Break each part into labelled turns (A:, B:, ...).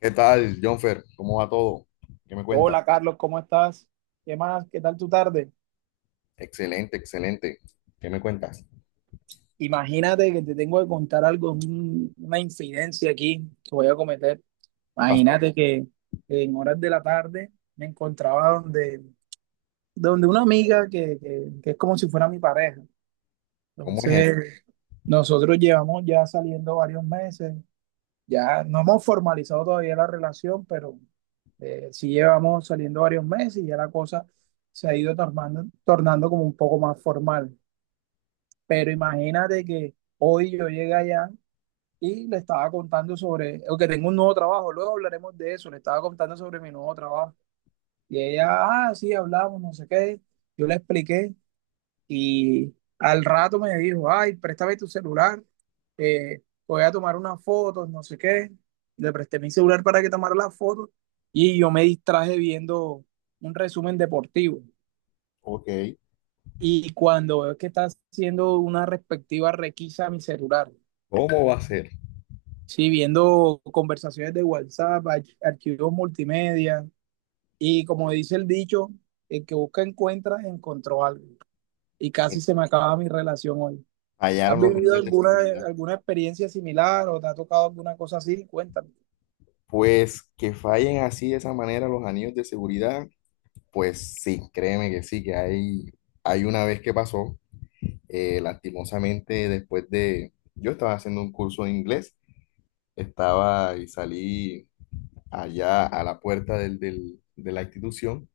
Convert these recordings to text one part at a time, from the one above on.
A: ¿Qué tal, Jonfer? ¿Cómo va todo? ¿Qué me cuentas?
B: Hola Carlos, ¿cómo estás? ¿Qué más? ¿Qué tal tu tarde?
A: Excelente, excelente. ¿Qué me cuentas?
B: Imagínate que te tengo que contar algo, una infidencia aquí que voy a cometer.
A: ¿Qué pasó?
B: Imagínate que en horas de la tarde me encontraba donde una amiga que es como si fuera mi pareja.
A: ¿Cómo es esto?
B: Entonces, nosotros llevamos ya saliendo varios meses, ya no hemos formalizado todavía la relación, pero sí llevamos saliendo varios meses y ya la cosa se ha ido tornando como un poco más formal. Pero imagínate que hoy yo llegué allá y le estaba contando sobre, o que tengo un nuevo trabajo, luego hablaremos de eso, le estaba contando sobre mi nuevo trabajo. Y ella, ah, sí, hablamos, no sé qué. Yo le expliqué y al rato me dijo, ay, préstame tu celular, eh, voy a tomar unas fotos, no sé qué. Le presté mi celular para que tomara las fotos y yo me distraje viendo un resumen deportivo.
A: Ok.
B: Y cuando veo que está haciendo una respectiva requisa a mi celular.
A: ¿Cómo va a ser?
B: Sí, viendo conversaciones de WhatsApp, archivos multimedia. Y como dice el dicho, el que busca encuentra, encontró algo. Y
A: Eh,
B: casi se me acaba mi relación hoy. ¿Has
A: Fallaron los
B: vivido
A: anillos de seguridad.
B: alguna experiencia similar o te ha tocado alguna cosa así? Cuéntame.
A: Pues que fallen así de esa manera los anillos de seguridad, pues sí, créeme que sí, hay una vez que pasó, lastimosamente yo estaba haciendo un curso de inglés, estaba y salí allá a la puerta de la institución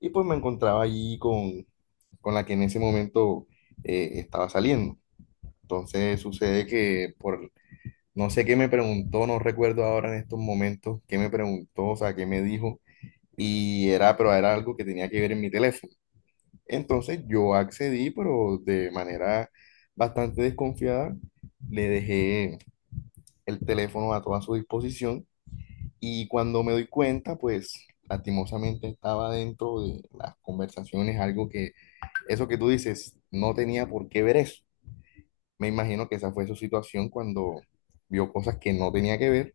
A: y pues me encontraba allí con la que en ese momento estaba saliendo. Entonces sucede que por, no sé qué me preguntó, no recuerdo ahora en estos momentos qué me preguntó, o sea, qué me dijo, pero era algo que tenía que ver en mi teléfono. Entonces yo accedí, pero de manera bastante desconfiada, le dejé el teléfono a toda su disposición y cuando me doy cuenta, pues lastimosamente estaba dentro de las conversaciones, eso que tú dices, no tenía por qué ver eso. Me imagino que esa fue su situación cuando vio cosas que no tenía que ver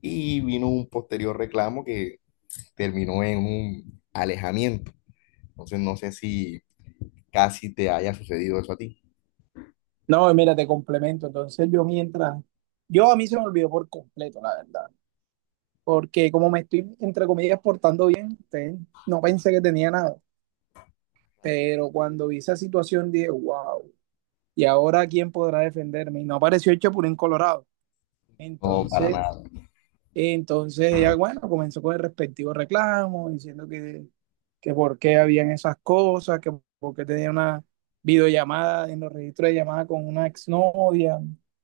A: y vino un posterior reclamo que terminó en un alejamiento. Entonces no sé si casi te haya sucedido eso a ti.
B: No, mira, te complemento. Entonces yo a mí se me olvidó por completo, la verdad. Porque como me estoy, entre comillas, portando bien, no pensé que tenía nada. Pero cuando vi esa situación dije, wow. Y ahora quién podrá defenderme. Y no apareció el Chapulín Colorado.
A: No, para
B: Entonces,
A: nada.
B: entonces ella, bueno, comenzó con el respectivo reclamo, diciendo que por qué habían esas cosas, que por qué tenía una videollamada en los registros de llamada con una exnovia,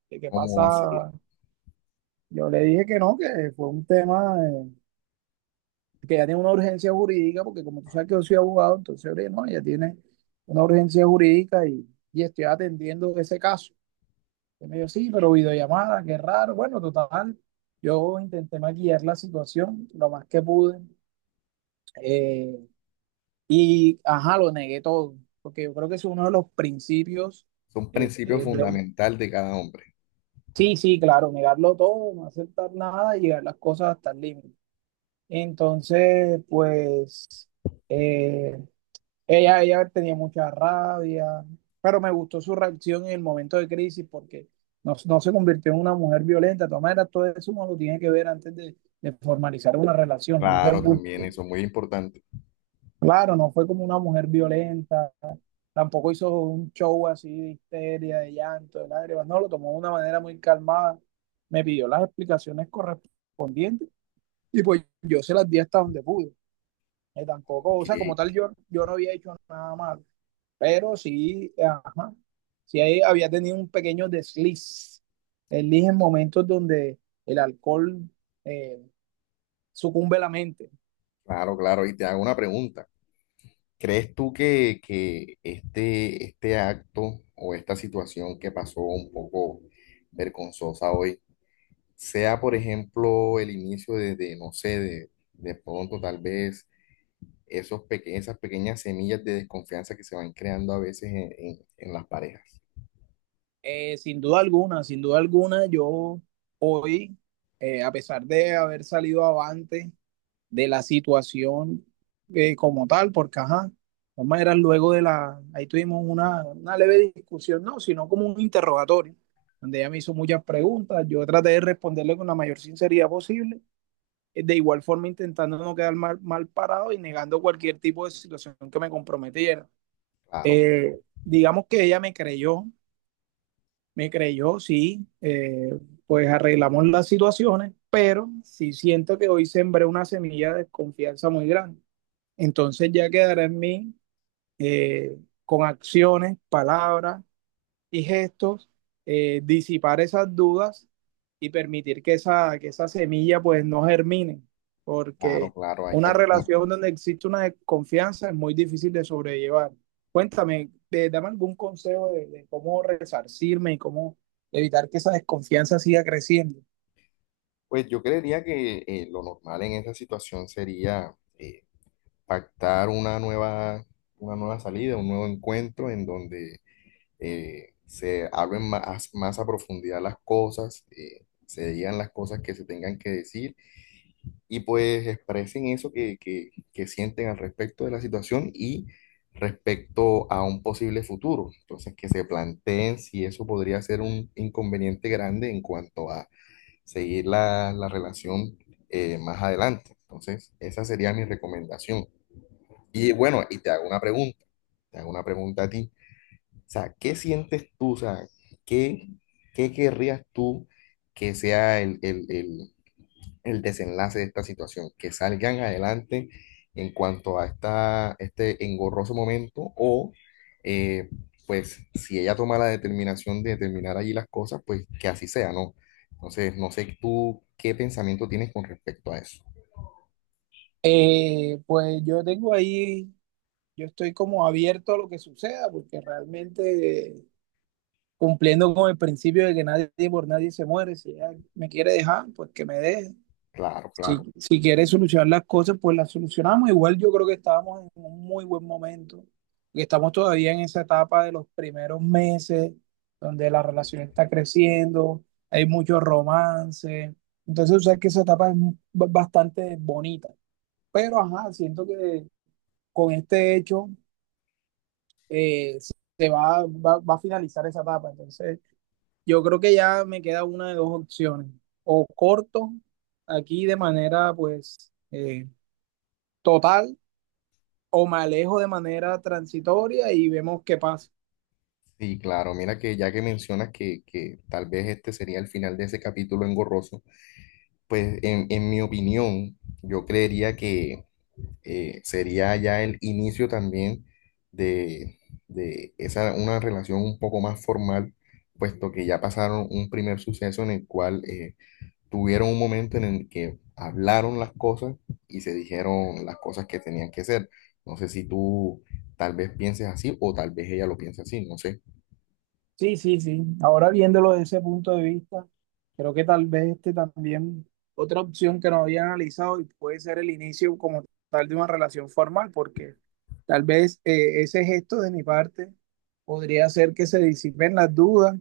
B: que qué
A: ¿Cómo va a ser?
B: pasaba. Yo le dije que no, que fue un tema que ya tiene una urgencia jurídica, porque como tú sabes que yo soy abogado, entonces, oye, no, ella tiene una urgencia jurídica y estoy atendiendo ese caso. Y me dijo, sí, pero videollamada, qué raro. Bueno, total, yo intenté maquillar la situación lo más que pude. eh, y, ajá, lo negué todo, porque yo creo que es uno de los principios.
A: Es un
B: eh,
A: principio
B: eh, de-
A: fundamental de cada hombre.
B: sí, sí, claro, negarlo todo, no aceptar nada y llegar las cosas hasta el límite. Entonces, pues, eh, ella tenía mucha rabia, pero me gustó su reacción en el momento de crisis porque no, no se convirtió en una mujer violenta. De todas maneras, todo eso uno lo tiene que ver antes de formalizar una relación.
A: Claro, también eso es muy importante.
B: Claro, no fue como una mujer violenta, tampoco hizo un show así de histeria, de llanto, de lágrimas. No, lo tomó de una manera muy calmada. Me pidió las explicaciones correspondientes y pues yo se las di hasta donde pude. Tampoco,
A: Ok.
B: o sea, como tal, yo no había hecho nada malo. Pero sí, ajá, sí ahí había tenido un pequeño desliz en momentos donde el alcohol eh, sucumbe la mente.
A: Claro, claro. Y te hago una pregunta. ¿Crees tú que, este acto o esta situación que pasó un poco vergonzosa hoy sea, por ejemplo, el inicio de no sé, de pronto tal vez esas pequeñas semillas de desconfianza que se van creando a veces en las parejas?
B: Sin duda alguna, sin duda alguna, yo hoy, a pesar de haber salido avante de la situación como tal, porque ajá, de todas maneras luego de ahí tuvimos una leve discusión, no, sino como un interrogatorio, donde ella me hizo muchas preguntas, yo traté de responderle con la mayor sinceridad posible. Eh, de igual forma intentando no quedar mal parado y negando cualquier tipo de situación que me comprometiera.
A: Claro,
B: Digamos que ella me creyó, sí, pues arreglamos las situaciones, pero sí siento que hoy sembré una semilla de desconfianza muy grande. Entonces ya quedará en mí eh, con acciones, palabras y gestos, disipar esas dudas y permitir que que esa semilla pues no germine,
A: claro,
B: porque
A: claro, hay que
B: una
A: actuar.
B: relación donde existe una desconfianza es muy difícil de sobrellevar. Cuéntame, dame algún consejo de cómo resarcirme y cómo evitar que esa desconfianza siga creciendo.
A: Pues yo creería que lo normal en esa situación sería pactar una nueva salida, un nuevo encuentro en donde se hablen más a profundidad las cosas, se digan las cosas que se tengan que decir y pues expresen eso que sienten al respecto de la situación y respecto a un posible futuro. Entonces, que se planteen si eso podría ser un inconveniente grande en cuanto a seguir la relación más adelante. Entonces, esa sería mi recomendación. Y bueno, y te hago una pregunta, te hago una pregunta a ti. O sea, ¿qué sientes tú? O sea, ¿qué, ¿qué querrías tú que sea el desenlace de esta situación? ¿Que salgan adelante en cuanto a este engorroso momento o eh, pues si ella toma la determinación de terminar allí las cosas, pues que así sea, ¿no? Entonces, no sé tú qué pensamiento tienes con respecto a eso.
B: Pues yo tengo ahí, yo estoy como abierto a lo que suceda, porque realmente cumpliendo con el principio de que nadie por nadie se muere. Si ella me quiere dejar, pues que me deje.
A: Claro,
B: Si,
A: claro.
B: si quiere solucionar las cosas, pues las solucionamos. Igual yo creo que estábamos en un muy buen momento y estamos todavía en esa etapa de los primeros meses donde la relación está creciendo, hay mucho romance. Entonces, o sea, que esa etapa es bastante bonita. Pero, ajá, siento que con este hecho eh, se va a finalizar esa etapa. Entonces, yo creo que ya me queda una de dos opciones. O corto aquí de manera pues total o me alejo de manera transitoria y vemos qué pasa.
A: Sí, claro, mira que ya que mencionas que tal vez este sería el final de ese capítulo engorroso, pues en mi opinión, yo creería que sería ya el inicio también de, de esa, una relación un poco más formal, puesto que ya pasaron un primer suceso en el cual tuvieron un momento en el que hablaron las cosas y se dijeron las cosas que tenían que ser. No sé si tú tal vez pienses así o tal vez ella lo piense así, no sé.
B: Sí, sí, sí. Ahora viéndolo desde ese punto de vista, creo que tal vez este también otra opción que no había analizado y puede ser el inicio como tal de una relación formal, porque tal vez ese gesto de mi parte podría hacer que se disipen las dudas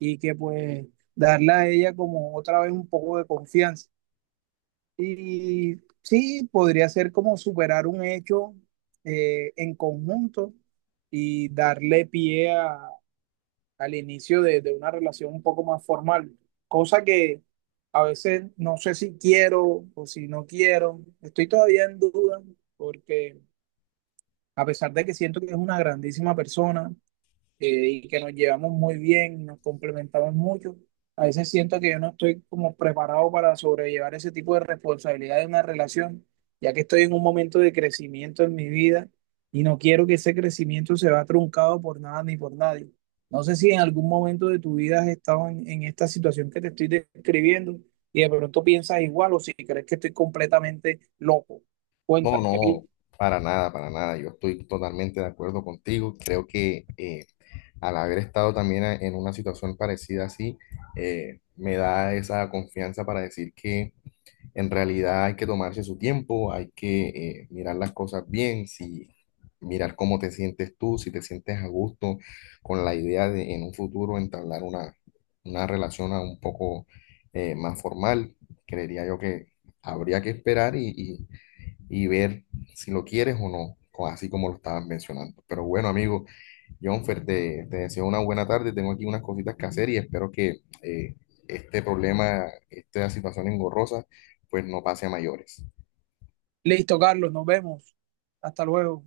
B: y que pues darle a ella como otra vez un poco de confianza. Y sí, podría ser como superar un hecho en conjunto y al inicio de una relación un poco más formal, cosa que a veces no sé si quiero o si no quiero, estoy todavía en duda porque a pesar de que siento que es una grandísima persona, y que nos llevamos muy bien, nos complementamos mucho. A veces siento que yo no estoy como preparado para sobrellevar ese tipo de responsabilidad de una relación, ya que estoy en un momento de crecimiento en mi vida y no quiero que ese crecimiento se vea truncado por nada ni por nadie. No sé si en algún momento de tu vida has estado en esta situación que te estoy describiendo y de pronto piensas igual o si crees que estoy completamente loco.
A: No,
B: Cuéntame, qué
A: no,
B: piensas.
A: para nada, para nada. Yo estoy totalmente de acuerdo contigo. Creo que... al haber estado también en una situación parecida así, me da esa confianza para decir que en realidad hay que tomarse su tiempo, hay que mirar las cosas bien, si mirar cómo te sientes tú, si te sientes a gusto con la idea de en un futuro entablar una relación a un poco más formal, creería yo que habría que esperar y ver si lo quieres o no, así como lo estabas mencionando. Pero bueno, amigo. Jonfer, te deseo una buena tarde. Tengo aquí unas cositas que hacer y espero que este problema, esta situación engorrosa, pues no pase a mayores.
B: Listo, Carlos, nos vemos. Hasta luego.